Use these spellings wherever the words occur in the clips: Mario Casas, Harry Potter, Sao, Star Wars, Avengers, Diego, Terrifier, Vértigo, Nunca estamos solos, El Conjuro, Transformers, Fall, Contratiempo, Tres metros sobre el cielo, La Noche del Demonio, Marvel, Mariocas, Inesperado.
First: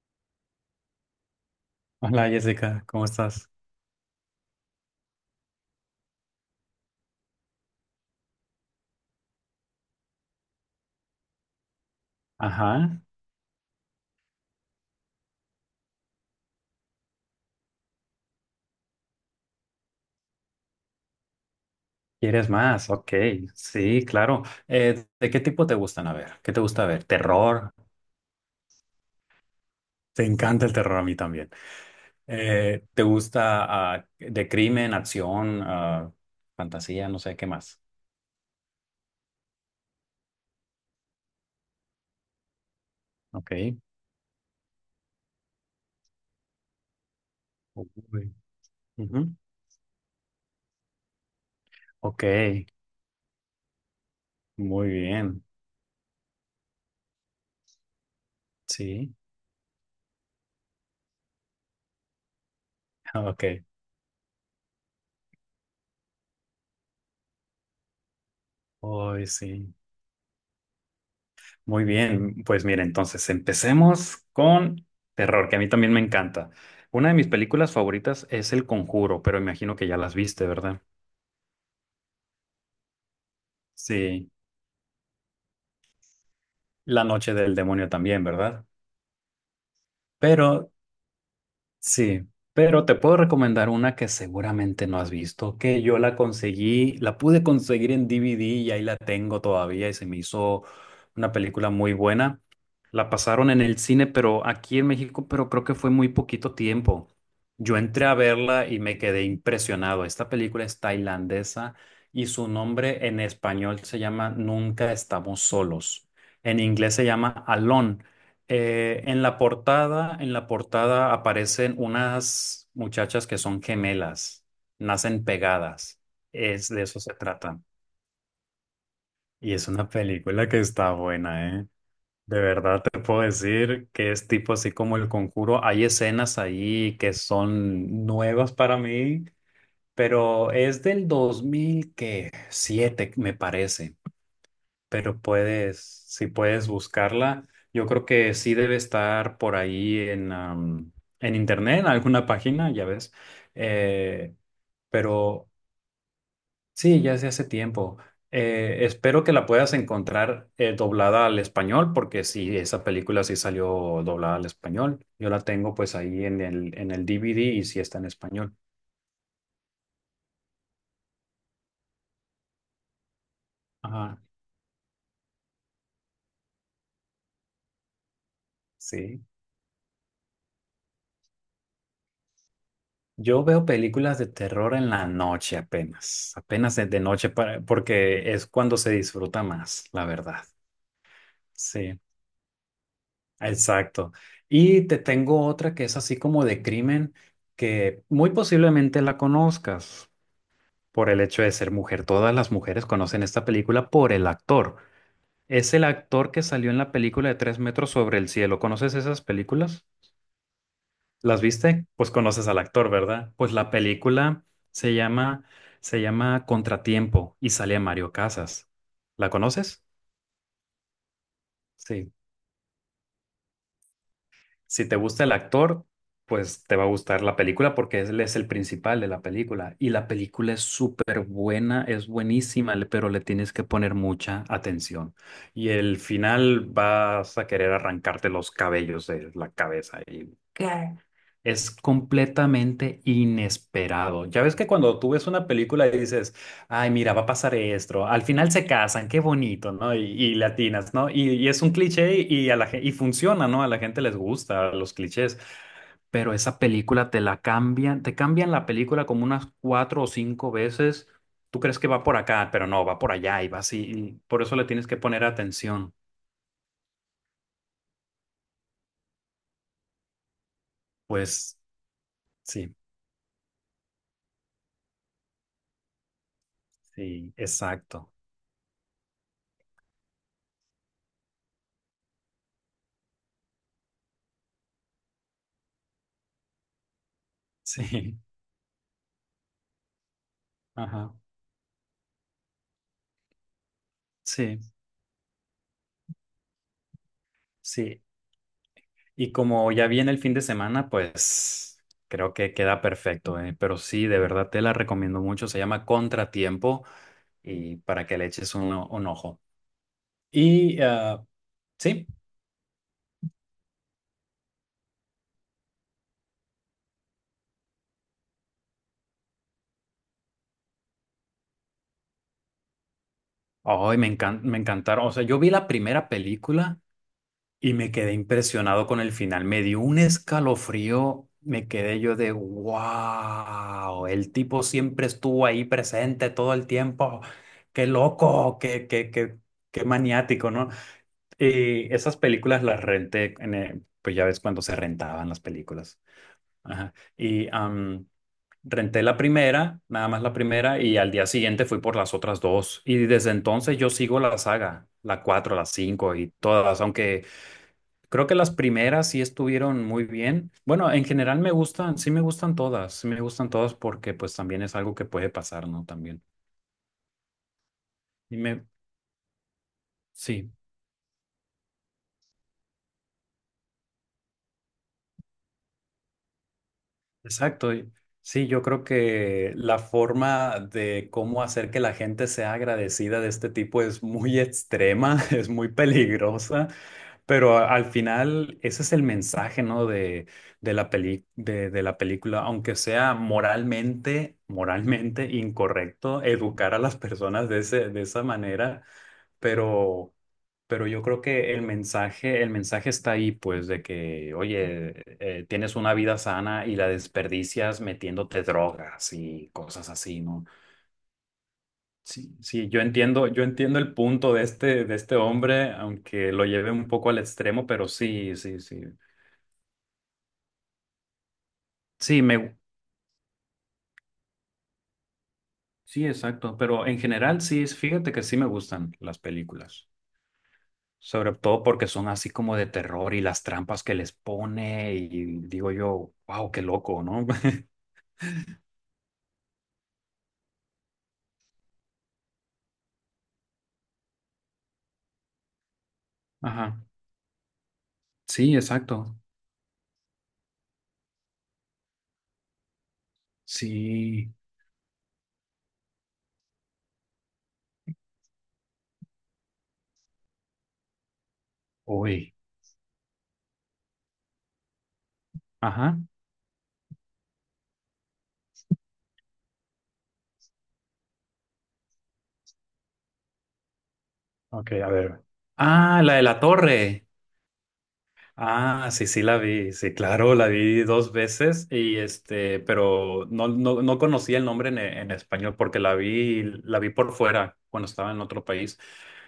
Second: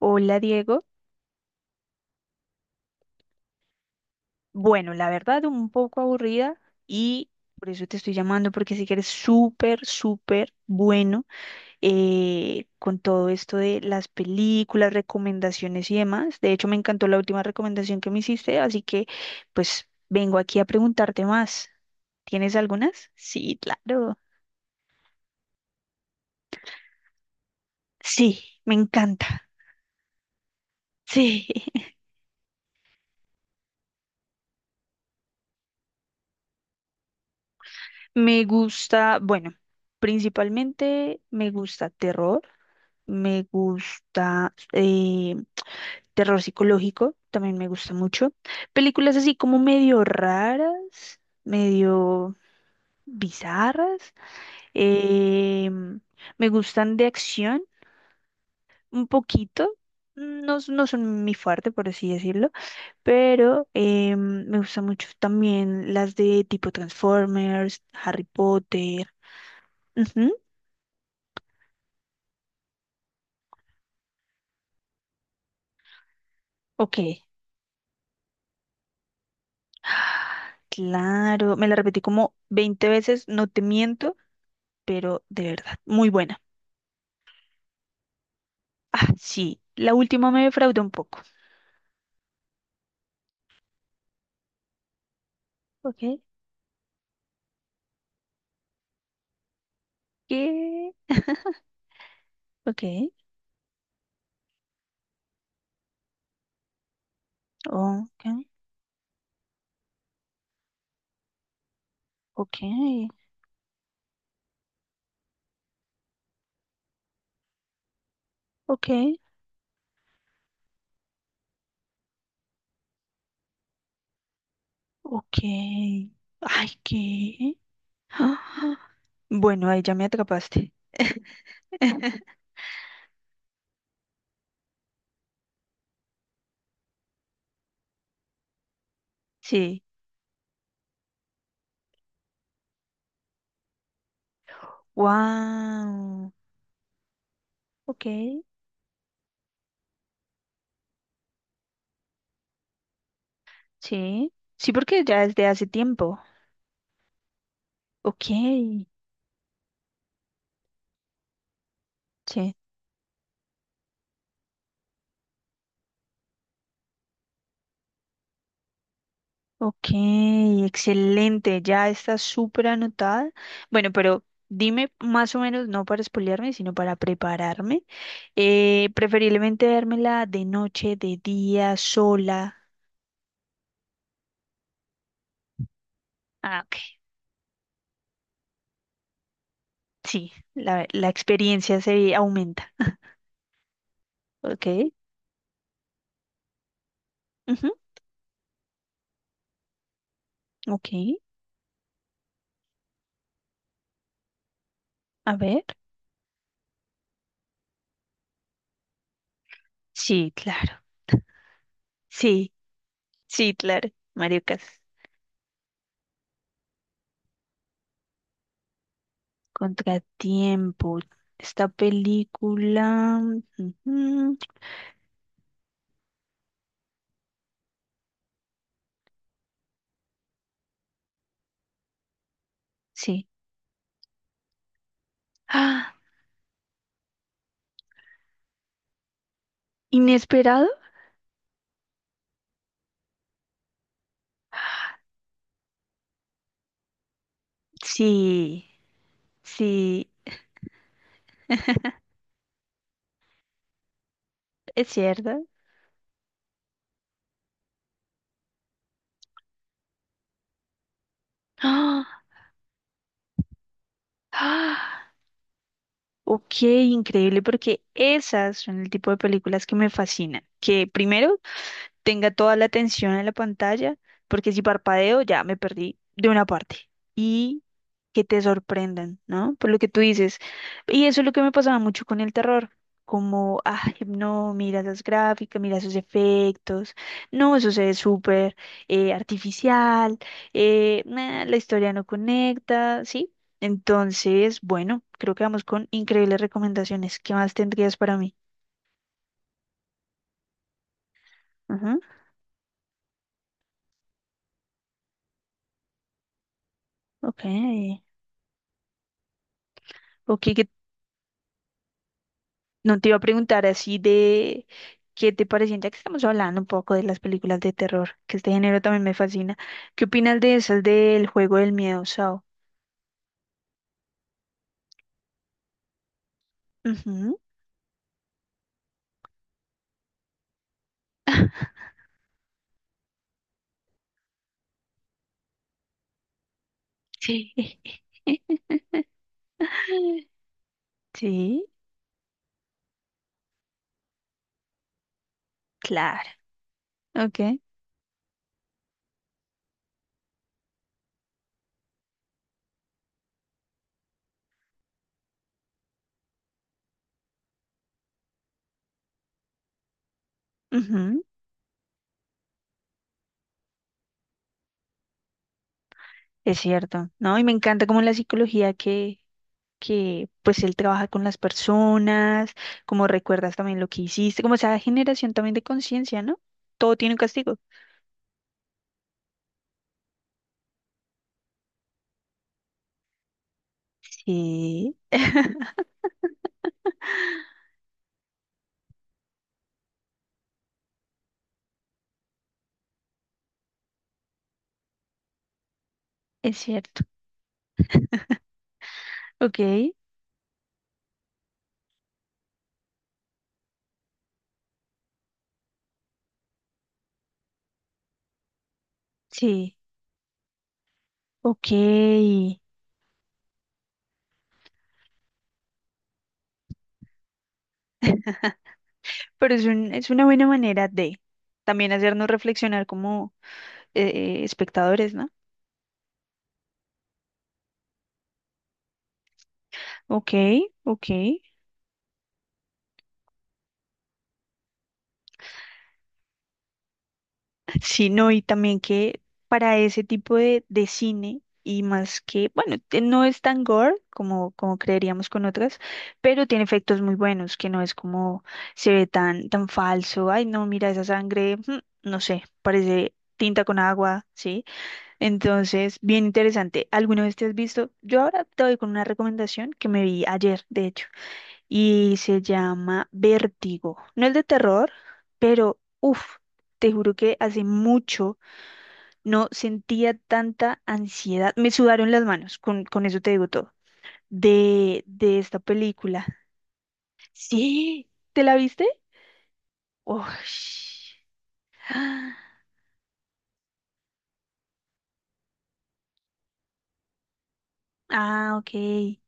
Hola Diego. Hola Jessica, ¿cómo estás? Bueno, la verdad un poco aburrida y por eso te estoy llamando porque sí que eres súper, súper bueno con Ajá, todo esto de las películas, recomendaciones y demás. De hecho, me encantó la última recomendación que me hiciste, así que pues vengo aquí a preguntarte más. ¿quieres ¿Tienes más? algunas? Ok, Sí, sí, claro. claro. ¿De qué tipo te gustan? A ver, ¿qué te gusta ver? ¿Terror? Sí, me encanta. Te encanta el terror, a mí Sí, también. ¿Te gusta de crimen, acción, fantasía, no sé qué más? Bueno, principalmente me gusta terror. Me Ok. gusta terror psicológico, también me gusta Uy, mucho. Películas ujú. así como medio raras, Ok, medio bizarras. muy bien. eh, Me gustan de acción un Sí, poquito. No, no son mi fuerte, por así decirlo, ok. pero me gustan mucho también las de tipo Transformers, Harry Potter. Hoy sí. Ujú, Muy bien, pues mira, entonces empecemos con terror, que a mí también me encanta. ok. Una de mis películas favoritas es El Conjuro, pero imagino que ya las viste, ¿verdad? Claro, me la repetí como 20 veces, no te miento, Sí, pero de verdad, muy buena. La Noche del Demonio también, ¿verdad? Ah, sí, la última me Pero defraudó un poco. sí, pero te puedo recomendar una que seguramente no has visto, que yo Ok, la conseguí, la pude conseguir en DVD, y ahí la tengo todavía y se me hizo ¿qué? una película muy buena. Ok, La pasaron en el cine, pero aquí en México, pero creo que fue muy poquito tiempo. Yo entré a ok, verla y me quedé impresionado. Esta película es tailandesa y su ok, nombre en español se llama Nunca estamos solos. En inglés se llama Alone, ok, en la portada aparecen unas muchachas que son gemelas, nacen ok. pegadas. Ay, Es de eso se ¿qué? trata. Ah, Y es bueno, ahí una ya me película que atrapaste. está buena, ¿eh? De verdad te puedo decir que es tipo así como El Conjuro. Hay escenas ahí que son nuevas para mí, Sí, pero es del dos mil siete, me parece. Pero puedes, si wow. puedes buscarla, yo creo Ok, que sí debe estar por ahí en, en internet, en alguna página, ya ves. sí. Eh, Sí, porque ya es de pero hace tiempo. sí, ya se hace tiempo. Ok, Espero que la puedas encontrar doblada al español, porque sí. sí, esa película sí salió doblada al español. Yo la tengo pues ahí en el DVD, y sí está en español. Ok, excelente, ya está súper anotada. Bueno, Ajá, pero dime más o menos, no para spoilearme, sino para prepararme. Sí. Preferiblemente dármela de noche, de día, sola. Yo veo películas de terror en la noche apenas, Ah, apenas ok, de noche para- porque es cuando se disfruta más, la sí, verdad. la experiencia Sí, se aumenta. exacto. Y Ok, te tengo otra que es así como de crimen ujú, que muy posiblemente la conozcas ok, por el hecho de ser mujer. Todas las mujeres conocen esta película por el actor. a ver. Es el actor que salió en la película de Tres metros sobre el cielo. ¿Conoces esas películas? Sí, claro, ¿Las viste? Pues conoces sí, al actor, ¿verdad? Pues sí, la claro. película Mariocas, se llama, se llama Contratiempo y sale Mario Casas. ¿La conoces? Contratiempo, esta Sí. película. Ujú, Si te gusta el actor, pues te va a gustar la película porque él es el principal de la película. Y la película es súper buena, es buenísima, le- pero le sí. tienes que poner mucha atención. Y el final vas a querer arrancarte los cabellos de la cabeza. Y ¿Inesperado? claro, es completamente inesperado. Ya ves que cuando tú ves una película y dices, ay, mira, va a pasar esto. Al final se Sí, casan, qué bonito, ¿no? Y, sí, y latinas, ¿no? Y es un cliché y, a la, gen- y funciona, ¿no? A la gente les gusta es los clichés, cierto. pero esa película te la cambian, te cambian la película como unas cuatro o cinco veces. Tú crees que va ¡Ah! por acá, pero no, va por allá y va así. Y por eso le tienes que ¡Ah! poner atención. Ok, increíble, porque esas son el tipo de películas que me fascinan. Que primero Pues tenga toda la sí, atención en la pantalla, porque si parpadeo ya me perdí de una parte. sí, exacto. Que te sorprendan, ¿no? Por lo que tú dices. Y eso es lo que me pasaba mucho con el terror. Como, ay, no, mira esas gráficas, mira esos efectos, no, eso se ve Sí, súper artificial, ajá, nah, la historia no conecta, ¿sí? Entonces, sí. bueno, creo que vamos con increíbles recomendaciones. ¿Qué más tendrías Sí, para mí? y como ya viene el fin de semana, pues Ajá, creo que queda perfecto, ¿eh? Pero sí, de verdad te la recomiendo mucho. Se llama Contratiempo Ok, y para que le eches un, o- un ojo. ok, ¿qué Y sí, No te iba a preguntar así de qué te parecían, ya que estamos hablando un poco de las películas de terror, que este género también me fascina. ¿Qué opinas de esas del juego del miedo, Sao? ay, me encan- me encantaron. O sea, yo vi la primera película Ujú. y me quedé impresionado con el final. Me dio un escalofrío. Me quedé yo de wow, el tipo siempre estuvo ahí presente todo el tiempo. Sí. Qué loco, qué, qué, qué, qué maniático, ¿no? Sí, Y esas películas las renté, en, pues ya ves cuando se rentaban las películas. claro. Ajá. Y Ok. Renté la primera, nada más la primera, y al día siguiente fui por las otras dos. Y desde entonces yo sigo la saga, la cuatro, la cinco y todas, aunque creo que las primeras sí estuvieron muy bien. Bueno, en Ujú. general me gustan, sí me gustan todas, sí me gustan todas porque pues también es algo que puede pasar, ¿no? También. Es cierto, ¿no? Y me encanta como la Y me, psicología que sí. pues él trabaja con las personas, como recuerdas también lo que hiciste, como esa generación también de conciencia, ¿no? Todo tiene un castigo. Exacto. Y- sí, yo creo que la forma de cómo hacer que la gente sea agradecida de este tipo es muy Sí, extrema, es muy peligrosa, pero a- al final ese es el mensaje, ¿no? De la peli- de la película, aunque sea moralmente, moralmente incorrecto es educar a las cierto. personas de ese, de esa manera. Ok, pero, pero yo creo que el mensaje está ahí, pues, de que, oye, tienes una vida sana y la desperdicias metiéndote drogas y sí, cosas así, ¿no? ok. Sí, sí, yo entiendo el punto de este hombre, aunque lo lleve un poco al extremo, pero sí, sí, sí. Pero es una buena manera de también Sí, hacernos me, reflexionar como espectadores, ¿no? sí, exacto, pero en general sí, fíjate que sí me gustan las películas. Ok, ok. Sobre todo porque son así como de terror y las trampas que les pone y digo yo, wow, qué loco, ¿no? Sí, no, y también que para ese tipo de cine, y más que, bueno, no es tan gore como creeríamos con otras, pero tiene Ajá. efectos muy buenos, que no es como Sí, se ve exacto. tan, tan falso. Ay, no, mira esa sangre, no sé, parece tinta con agua, Sí. ¿sí? Entonces, bien interesante. ¿Alguna vez te has visto? Yo ahora te doy con una recomendación que me vi ayer, de hecho, y Uy. se llama Vértigo. No es de terror, pero Ajá. uff, te juro que hace mucho no sentía tanta ansiedad. Me sudaron las manos, con eso te digo todo, Ok, a de, ver. de esta Ah, la de película. la torre. Sí, ¿te la viste? Ah, sí, sí la vi. Sí, claro, la vi Uy. dos veces y este, pero no, no, no conocía el nombre en español porque la vi por fuera cuando estaba en otro Ah, país. ok.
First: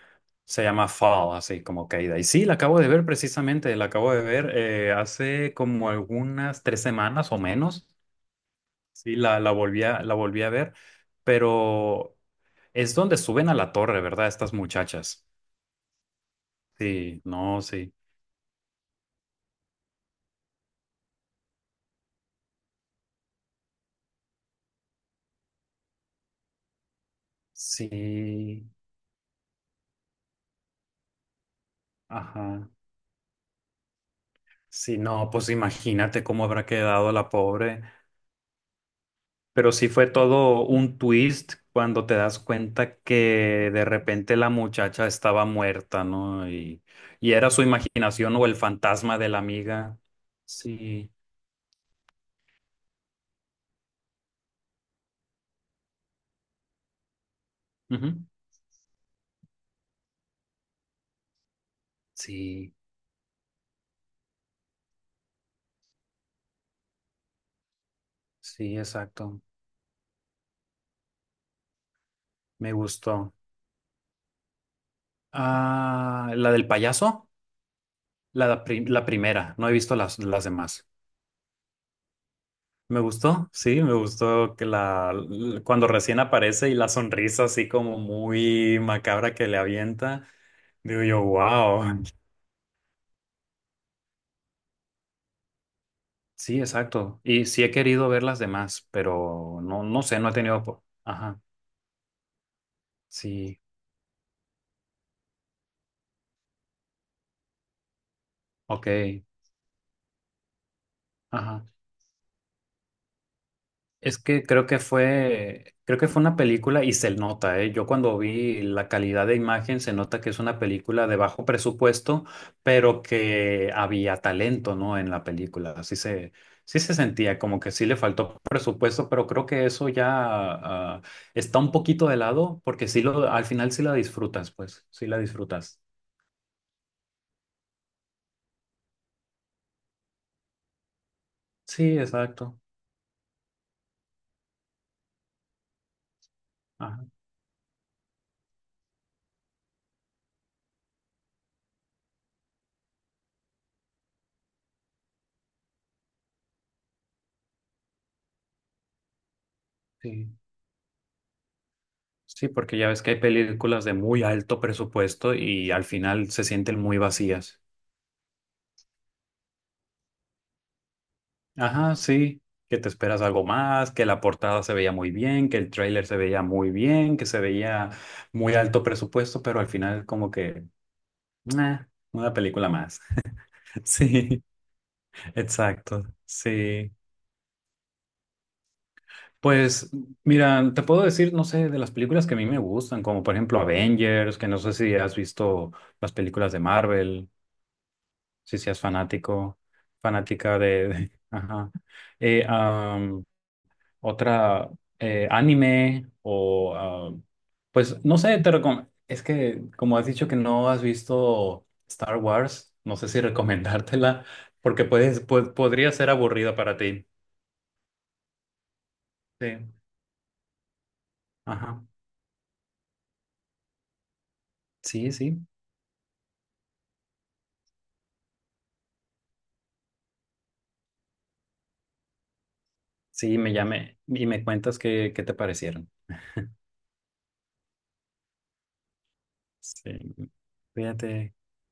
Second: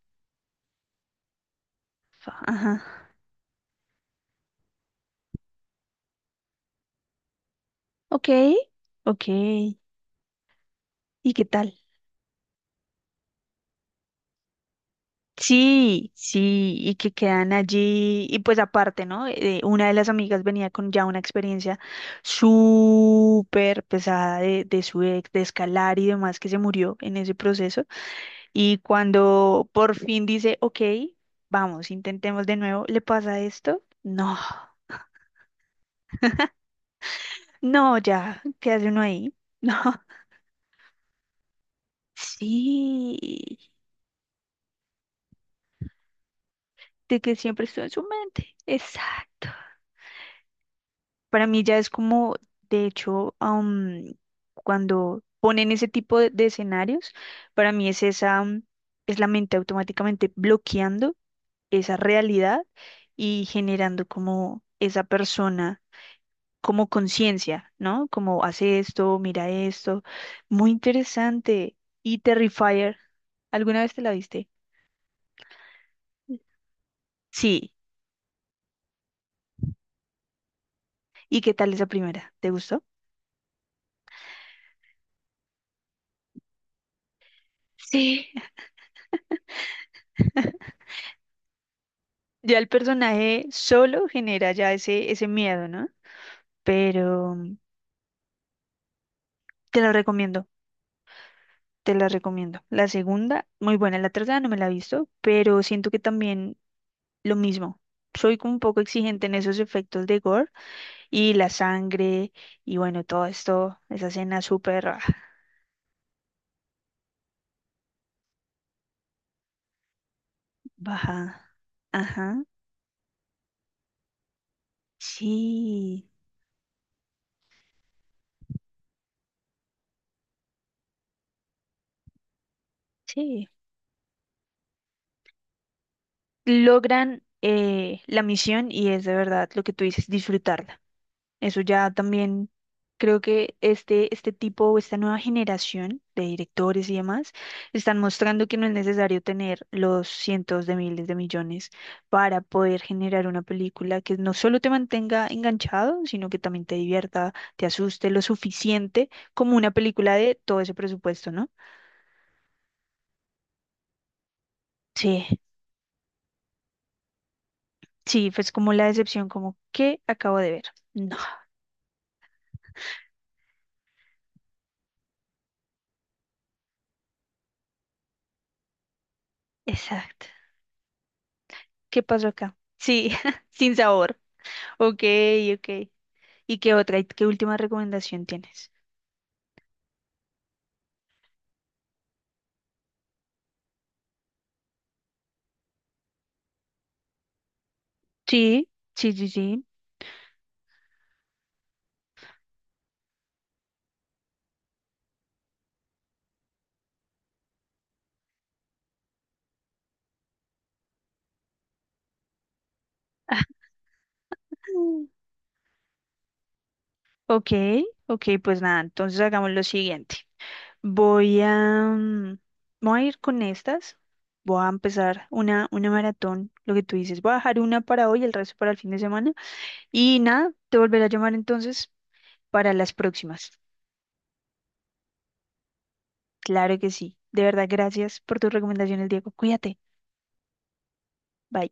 Se llama Fall, así como caída. Y sí, la acabo Ajá. de ver precisamente, la acabo de ver hace como algunas tres semanas o menos. Ok, Sí, ok. la, la volví a ver, ¿Y qué tal? pero es donde suben a la torre, ¿verdad? Estas muchachas. Sí, sí, y que Sí, quedan no, sí. allí, y pues aparte, ¿no? Una de las amigas venía con ya una experiencia súper pesada de su ex, de escalar y demás, que se murió en ese proceso, Sí, y cuando por fin dice, ok, vamos, intentemos de ajá. nuevo, ¿le pasa esto? No, Sí, no, pues imagínate cómo habrá quedado la pobre. no, ya, ¿qué hace uno ahí? Pero sí No, fue todo un twist cuando te das cuenta sí, que de repente la muchacha estaba muerta, ¿no? De Y que era su siempre estuvo en su imaginación o mente, el fantasma de la exacto. amiga. Sí. Para mí ya es como, de hecho, cuando ponen ese tipo de escenarios, para mí es Ujú. esa, es la mente automáticamente bloqueando esa realidad Sí, y generando como esa persona, como conciencia, ¿no? Como hace sí, esto, exacto. mira esto. Muy interesante. Y Me Terrifier, gustó. ¿alguna vez te la viste? Ah, la del payaso, Sí. la, pri- la primera. No he visto las demás. ¿Y qué tal esa primera? ¿Te gustó? Me gustó, sí, me gustó que la l- cuando recién aparece y la sonrisa así como Sí. muy macabra que le avienta. Digo yo, wow. Ya el personaje solo genera ya ese miedo, ¿no? Sí, exacto. Pero Y sí he querido ver las demás, pero te no, la no sé, no he recomiendo, tenido... po- Ajá, te la recomiendo. La segunda, sí, muy buena, la tercera no me la he visto, pero siento que también lo mismo. Soy como un poco ok, exigente en esos efectos de gore y la ajá. sangre y bueno, todo esto, esa Es escena que súper creo que fue una película y se nota, ¿eh? Yo cuando vi la calidad de imagen se nota que es una película de bajo baja. presupuesto, Ajá, pero que había talento, ¿no? En la película. Así sí, se, sí se sentía como que sí le faltó presupuesto, pero creo que eso ya está un poquito de lado porque sí lo, al sí. final sí la disfrutas, pues, sí la disfrutas. Logran la misión y es de verdad lo que tú dices, disfrutarla. Eso ya Sí, también exacto. creo que este tipo o esta nueva generación de directores y Ajá, demás están mostrando que no es necesario tener los cientos de miles de millones para poder generar una película que no solo te mantenga enganchado, sino que también te divierta, te asuste lo suficiente como una película sí. de todo ese presupuesto, ¿no? Sí, porque ya ves que hay películas de muy alto presupuesto Sí, y al final se sienten muy vacías. sí, pues como la decepción, como ¿qué acabo de ver? No, Ajá, sí, que te esperas algo más, que la portada se veía muy bien, que el tráiler se veía muy bien, que se veía muy alto presupuesto, pero al final exacto. como que, "Meh, ¿Qué pasó una acá? película más". Sí, sin sabor. Sí, Ok, ok. exacto, ¿Y qué sí. otra? ¿Y qué última recomendación tienes? Pues mira, te puedo decir, no sé, de las películas que a mí me gustan, como por ejemplo Avengers, que no sé si has visto las películas de Marvel. Si Sí, seas sí, sí, fanático, sí. fanática de- ajá. Eh, am, otra anime o pues no sé, te recom- es que como has dicho que no has visto Star Wars, no sé si recomendártela porque Mm. puedes pu- podría ser aburrida para ti. Ok, ok, pues nada, entonces hagamos lo Sí. siguiente. Voy Ajá. a, mm, Voy a ir con estas. Voy a Sí, empezar sí. una maratón, lo que tú dices. Voy a dejar una para hoy, el resto para el fin de semana. Y nada, te volveré a llamar entonces para las Sí, próximas. me llame y me cuentas qué, qué te parecieron. Claro que sí. De verdad, gracias por tus recomendaciones, Diego. Cuídate. Sí. Cuídate. Bye.